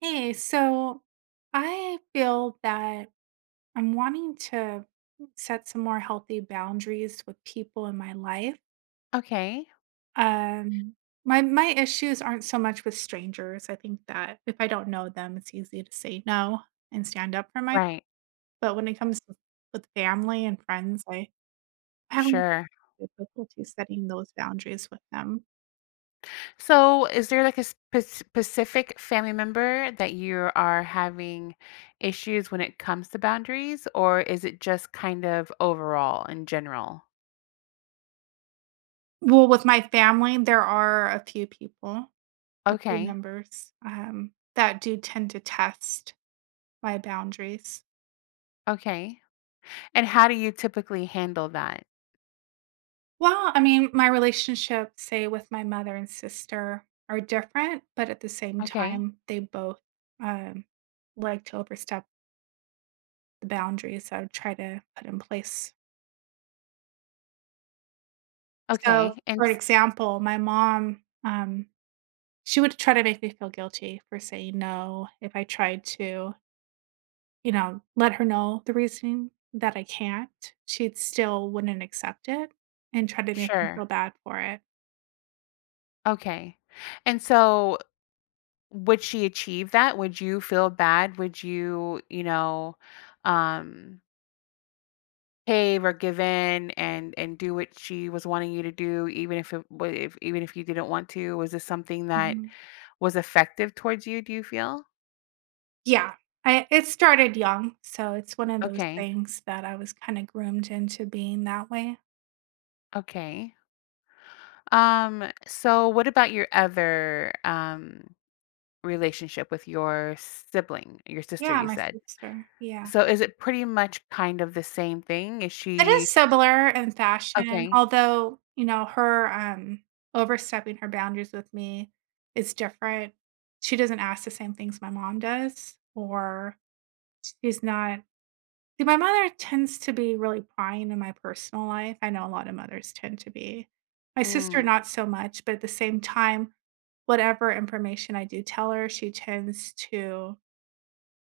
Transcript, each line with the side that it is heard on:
right: Hey, so I feel that I'm wanting to set some more healthy boundaries with people in my life.
left: Okay.
right: Um, my issues aren't so much with strangers. I think that if I don't know them, it's easy to say no and stand up for myself.
left: Right.
right: But when it comes to, with family and friends, I have
left: Sure.
right: difficulty setting those boundaries with them.
left: So, is there like a specific family member that you are having issues when it comes to boundaries, or is it just kind of overall in general?
right: Well, with my family, there are a few people, a few
left: Okay.
right: members that do tend to test my boundaries.
left: Okay. And how do you typically handle that?
right: Well, I mean, my relationship, say, with my mother and sister are different, but at the same
left: Okay.
right: time, they both, um, like to overstep the boundaries I would try to put in place. So,
left: Okay.
right: for example, my mom, she would try to make me feel guilty for saying no if I tried to, you know, let her know the reason that I can't. She'd still wouldn't accept it and try to make me feel
left: Sure.
right: bad for it.
left: Okay. And so, would she achieve that? Would you feel bad? Would you um, cave or give in and do what she was wanting you to do even if it wa if even if you didn't want to? Was this something that
right: Mhm.
left: was effective towards you, do you feel?
right: Yeah. I it started young, so it's one of those
left: Okay,
right: things that I was kinda groomed into being that way.
left: okay. So what about your other, relationship with your sibling? Your sister,
right: Yeah,
left: you
right: my
left: said.
right: sister, yeah.
left: So is it pretty much kind of the same thing? Is
right: It
left: she
right: is similar in fashion,
left: okay.
right: although, her, overstepping her boundaries with me is different. She doesn't ask the same things my mom does, or she's not. See, my mother tends to be really prying in my personal life. I know a lot of mothers tend to be. My sister,
left: Mm,
right: not so much, but at the same time, whatever information I do tell her, she tends to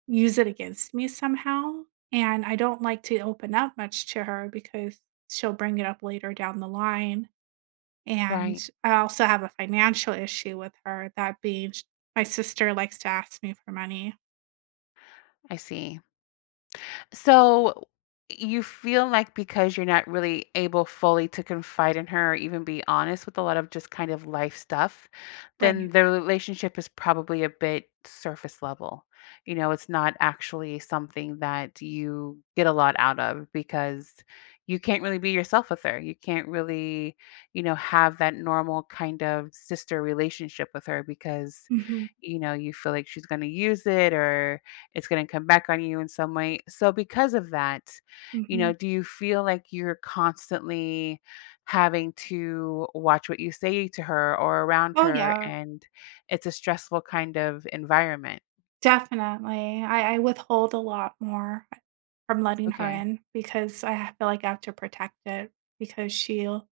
right: use it against me somehow, and I don't like to open up much to her because she'll bring it up later down the line. And
left: right,
right: I also have a financial issue with her, that being sh my sister likes to ask me for money.
left: I see. So you feel like because you're not really able fully to confide in her or even be honest with a lot of just kind of life stuff,
right: Right.
left: then the relationship is probably a bit surface level. It's not actually something that you get a lot out of because you can't really be yourself with her. You can't really, have that normal kind of sister relationship with her because,
right: Mhm,
left: you feel like she's going to use it or it's gonna come back on you in some way. So because of that,
right: mhm.
left: do you feel like you're constantly having to watch what you say to her or around
right: Oh,
left: her
right: yeah,
left: and it's a stressful kind of environment?
right: definitely. I withhold a lot more from letting her
left: Okay.
right: in because I feel like I have to protect it because she'll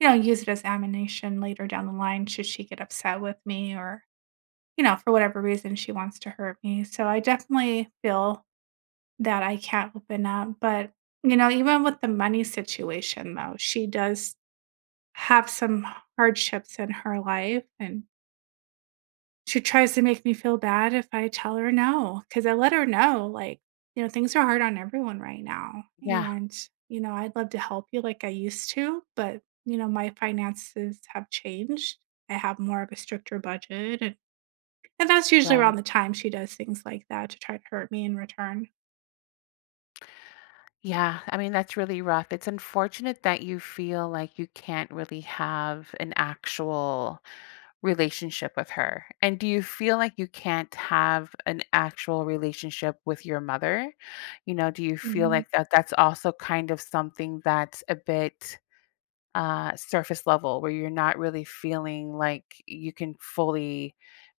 right: use it as ammunition later down the line should she get upset with me or, for whatever reason she wants to hurt me. So I definitely feel that I can't open up. But, even with the money situation, though, she does have some hardships in her life. And she tries to make me feel bad if I tell her no, because I let her know, like, "Things are hard on everyone right now,
left: Yeah,
right: and, I'd love to help you like I used to, but, my finances have changed. I have more of a stricter budget," and that's usually around
left: right.
right: the time she does things like that to try to hurt me in return.
left: Yeah, I mean, that's really rough. It's unfortunate that you feel like you can't really have an actual relationship with her. And do you feel like you can't have an actual relationship with your mother? Do you feel
right: Mhm.
left: like that's also kind of something that's a bit surface level where you're not really feeling like you can fully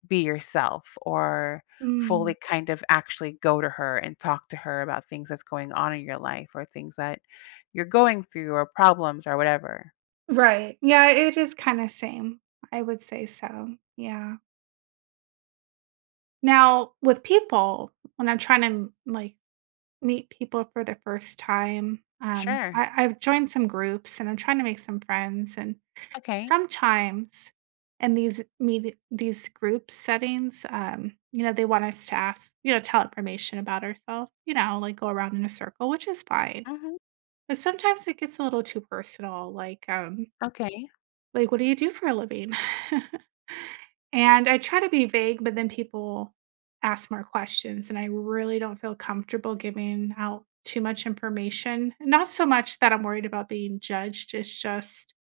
left: be yourself or
right: Mm.
left: fully kind of actually go to her and talk to her about things that's going on in your life or things that you're going through or problems or whatever?
right: Right. Yeah, it is kinda same. I would say so. Yeah. Now, with people, when I'm trying to, like meet people for the first time.
left: Sure.
right: I've joined some groups and I'm trying to make some friends, and
left: Okay.
right: sometimes in these group settings, you know, they want us to ask, tell information about ourselves, like go around in a circle, which is fine.
left: Hmm.
right: But sometimes it gets a little too personal,
left: Okay.
right: like what do you do for a living? And I try to be vague, but then people ask more questions, and I really don't feel comfortable giving out too much information. Not so much that I'm worried about being judged. It's just,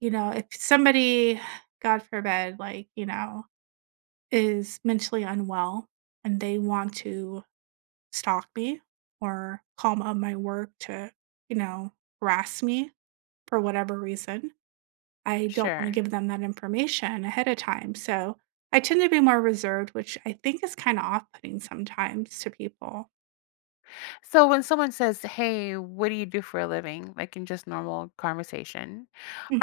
right: if somebody, God forbid, like, is mentally unwell and they want to stalk me or call my work to, you know, harass me for whatever reason. I don't wanna
left: Sure.
right: give them that information ahead of time, so I tend to be more reserved, which I think is kinda off-putting sometimes to people.
left: So when someone says, "Hey, what do you do for a living?" like in just normal conversation,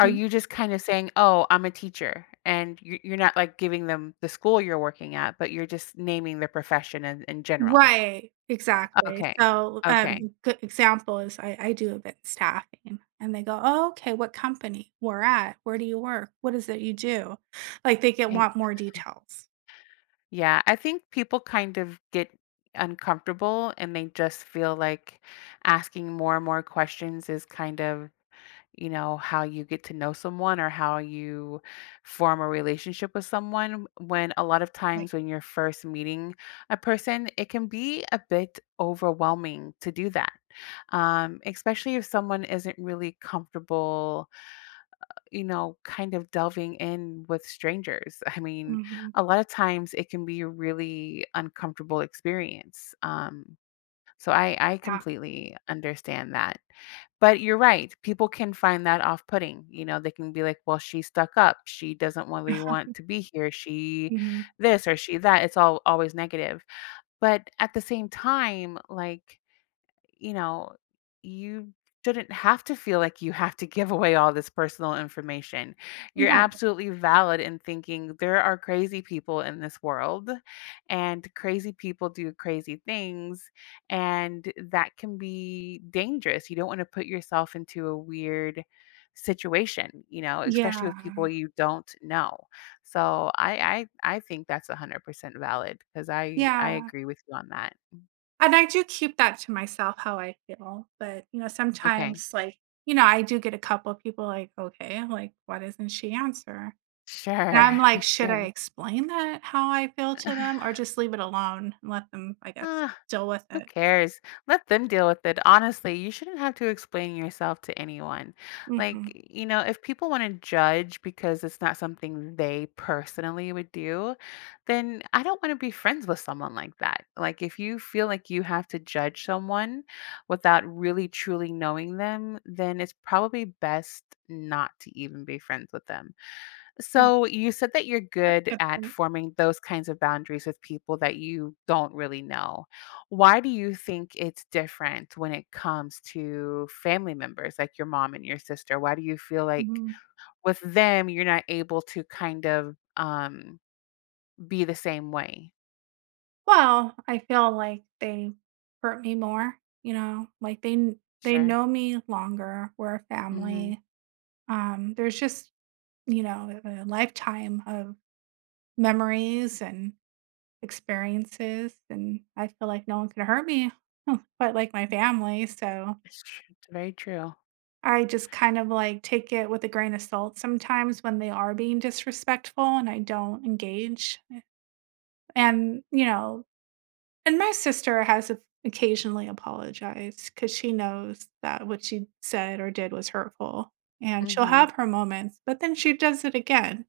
left: are you just kind of saying, "Oh, I'm a teacher," and you're not like giving them the school you're working at, but you're just naming the profession in general?
right: Right, exactly.
left: Okay,
right: So,
left: okay,
right: good example is I do event staffing, and they go, "Oh, okay, what company? Where at? Where do you work? What is it you do?" Like, they get
left: I-
right: want more details.
left: yeah. I think people kind of get uncomfortable and they just feel like asking more and more questions is kind of how you get to know someone or how you form a relationship with someone. When a lot of
right: Right.
left: times when you're first meeting a person, it can be a bit overwhelming to do that, especially if someone isn't really comfortable, kind of delving in with strangers. I mean,
right: Mhm.
left: a lot of times it can be a really uncomfortable experience. So I
right: Yeah.
left: completely understand that. But you're right, people can find that off-putting, they can be like, "Well, she's stuck up. She doesn't really want to be here. She
right: Mhm.
left: this or she that." It's all always negative. But at the same time, like you know, you shouldn't have to feel like you have to give away all this personal information. You're
right: Right.
left: absolutely valid in thinking there are crazy people in this world and crazy people do crazy things and that can be dangerous. You don't want to put yourself into a weird situation, especially
right: Yeah.
left: with people you don't know. So I think that's 100% valid because I
right: Yeah.
left: agree with you on that.
right: And I do keep that to myself how I feel, but,
left: Okay.
right: sometimes, like, I do get a couple of people like, "Okay, like, why doesn't she answer?" And
left: Sure.
right: I'm like, "Should I
left: Sure.
right: explain that how I feel to them or just leave it alone and let them, I guess,
left: Ah,
right: deal with
left: who
right: it?"
left: cares? Let them deal with it. Honestly, you shouldn't have to explain yourself to anyone.
right: Mhm.
left: Like, if people want to judge because it's not something they personally would do, then I don't want to be friends with someone like that. Like, if you feel like you have to judge someone without really truly knowing them, then it's probably best not to even be friends with them.
right: Yeah,
left: So you said that you're good
right: good
left: at
right: point.
left: forming those kinds of boundaries with people that you don't really know. Why do you think it's different when it comes to family members like your mom and your sister? Why do you feel like
right: Mhm.
left: with them you're not able to kind of be the same way?
right: Well, I feel like they hurt me more, like, they kn they
left: Sure.
right: know me longer, we're a
left: Mhm.
right: family, there's just, a lifetime of memories and experiences, and I feel like no one could hurt me, but, like, my family. So
left: It's very true.
right: I just kind of, like, take it with a grain of salt sometimes when they are being disrespectful and I don't engage, and, you know and my sister has o occasionally apologized because she knows that what she said or did was hurtful, and she'll
left: Mhm.
right: have her moments, but then she does it again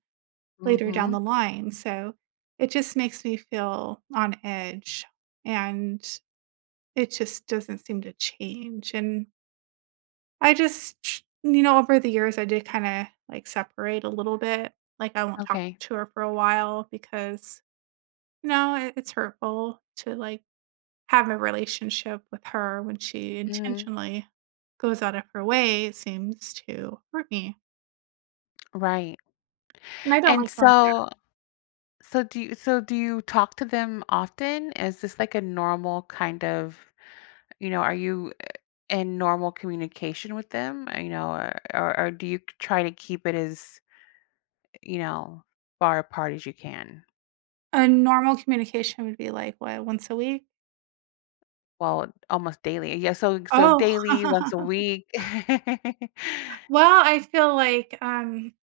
right: later down the
left: Mhm.
right: line, so it just makes me feel on edge, and it just doesn't seem to change, and I just tr you know, over the years, I did kinda, like, separate a little bit, like, I won't talk
left: Okay.
right: to her for a while because, it's hurtful to, like, have a relationship with her when she
left: Mhm.
right: intentionally goes out of her way, it seems, to hurt me,
left: Right.
right: and I don't
left: And
right: like feeling that.
left: so so do you talk to them often? Is this like a normal kind of, are you in normal communication with them? Or do you try to keep it as, you know, far apart as you can?
right: A normal communication would be, like, what, once a week?
left: Well, almost daily. Yeah, so
right: Oh,
left: daily, once a week.
right: well, I feel like,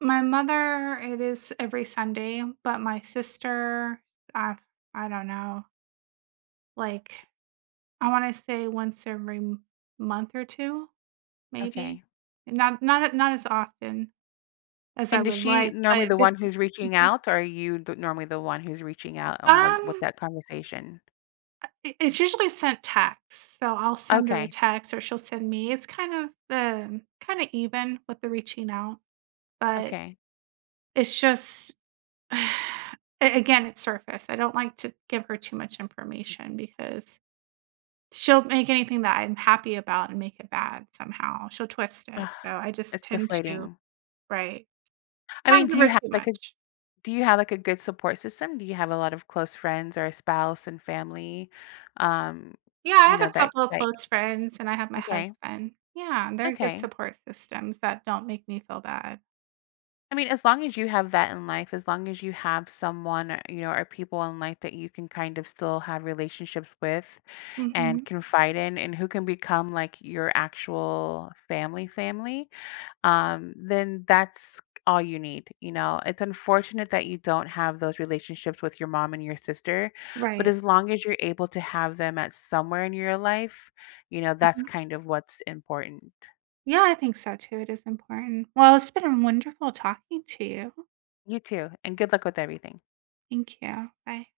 right: my mother, it is every Sunday, but my sister, I I don't know, like, I wanna say once every m month or 2, maybe?
left: Okay.
right: Not as often as I
left: And is
right: would
left: she
right: like,
left: normally
right: but
left: the
right: this.
left: one who's reaching
right: Mhm.
left: out, or are you normally the one who's reaching out with
right: Um,
left: that conversation?
right: I it's usually sent text, so I'll send her a
left: Okay.
right: text or she'll send me. It's kind of, the kinda even with the reaching out, but
left: Okay.
right: it's just. A again, it's surface. I don't like to give her too much information because she'll make anything that I'm happy about and make it bad somehow. She'll twist it.
left: Ugh,
right: So I just
left: it's
right: tend to.
left: deflating.
right: Right.
left: I
right: Not
left: mean,
right: give her too much.
left: do you have like a good support system? Do you have a lot of close friends or a spouse and family? Um,
right: Yeah, I
left: you
right: have
left: know,
right: a
left: that
right: couple of
left: that
right: close friends and I have my
left: okay.
right: husband. Yeah, and they're good
left: Okay.
right: support systems that don't make me feel bad.
left: I mean, as long as you have that in life, as long as you have someone, or people in life that you can kind of still have relationships with and
right: Mhm.
left: confide in and who can become like your actual family, then that's all you need. It's unfortunate that you don't have those relationships with your mom and your sister, but
right: Right.
left: as long as you're able to have them at somewhere in your life, that's
right: Mhm.
left: kind of what's important.
right: Yeah, I think so too. It is important. Well, it's been wonderful talking to you.
left: You too, and good luck with everything.
right: Thank you. Bye.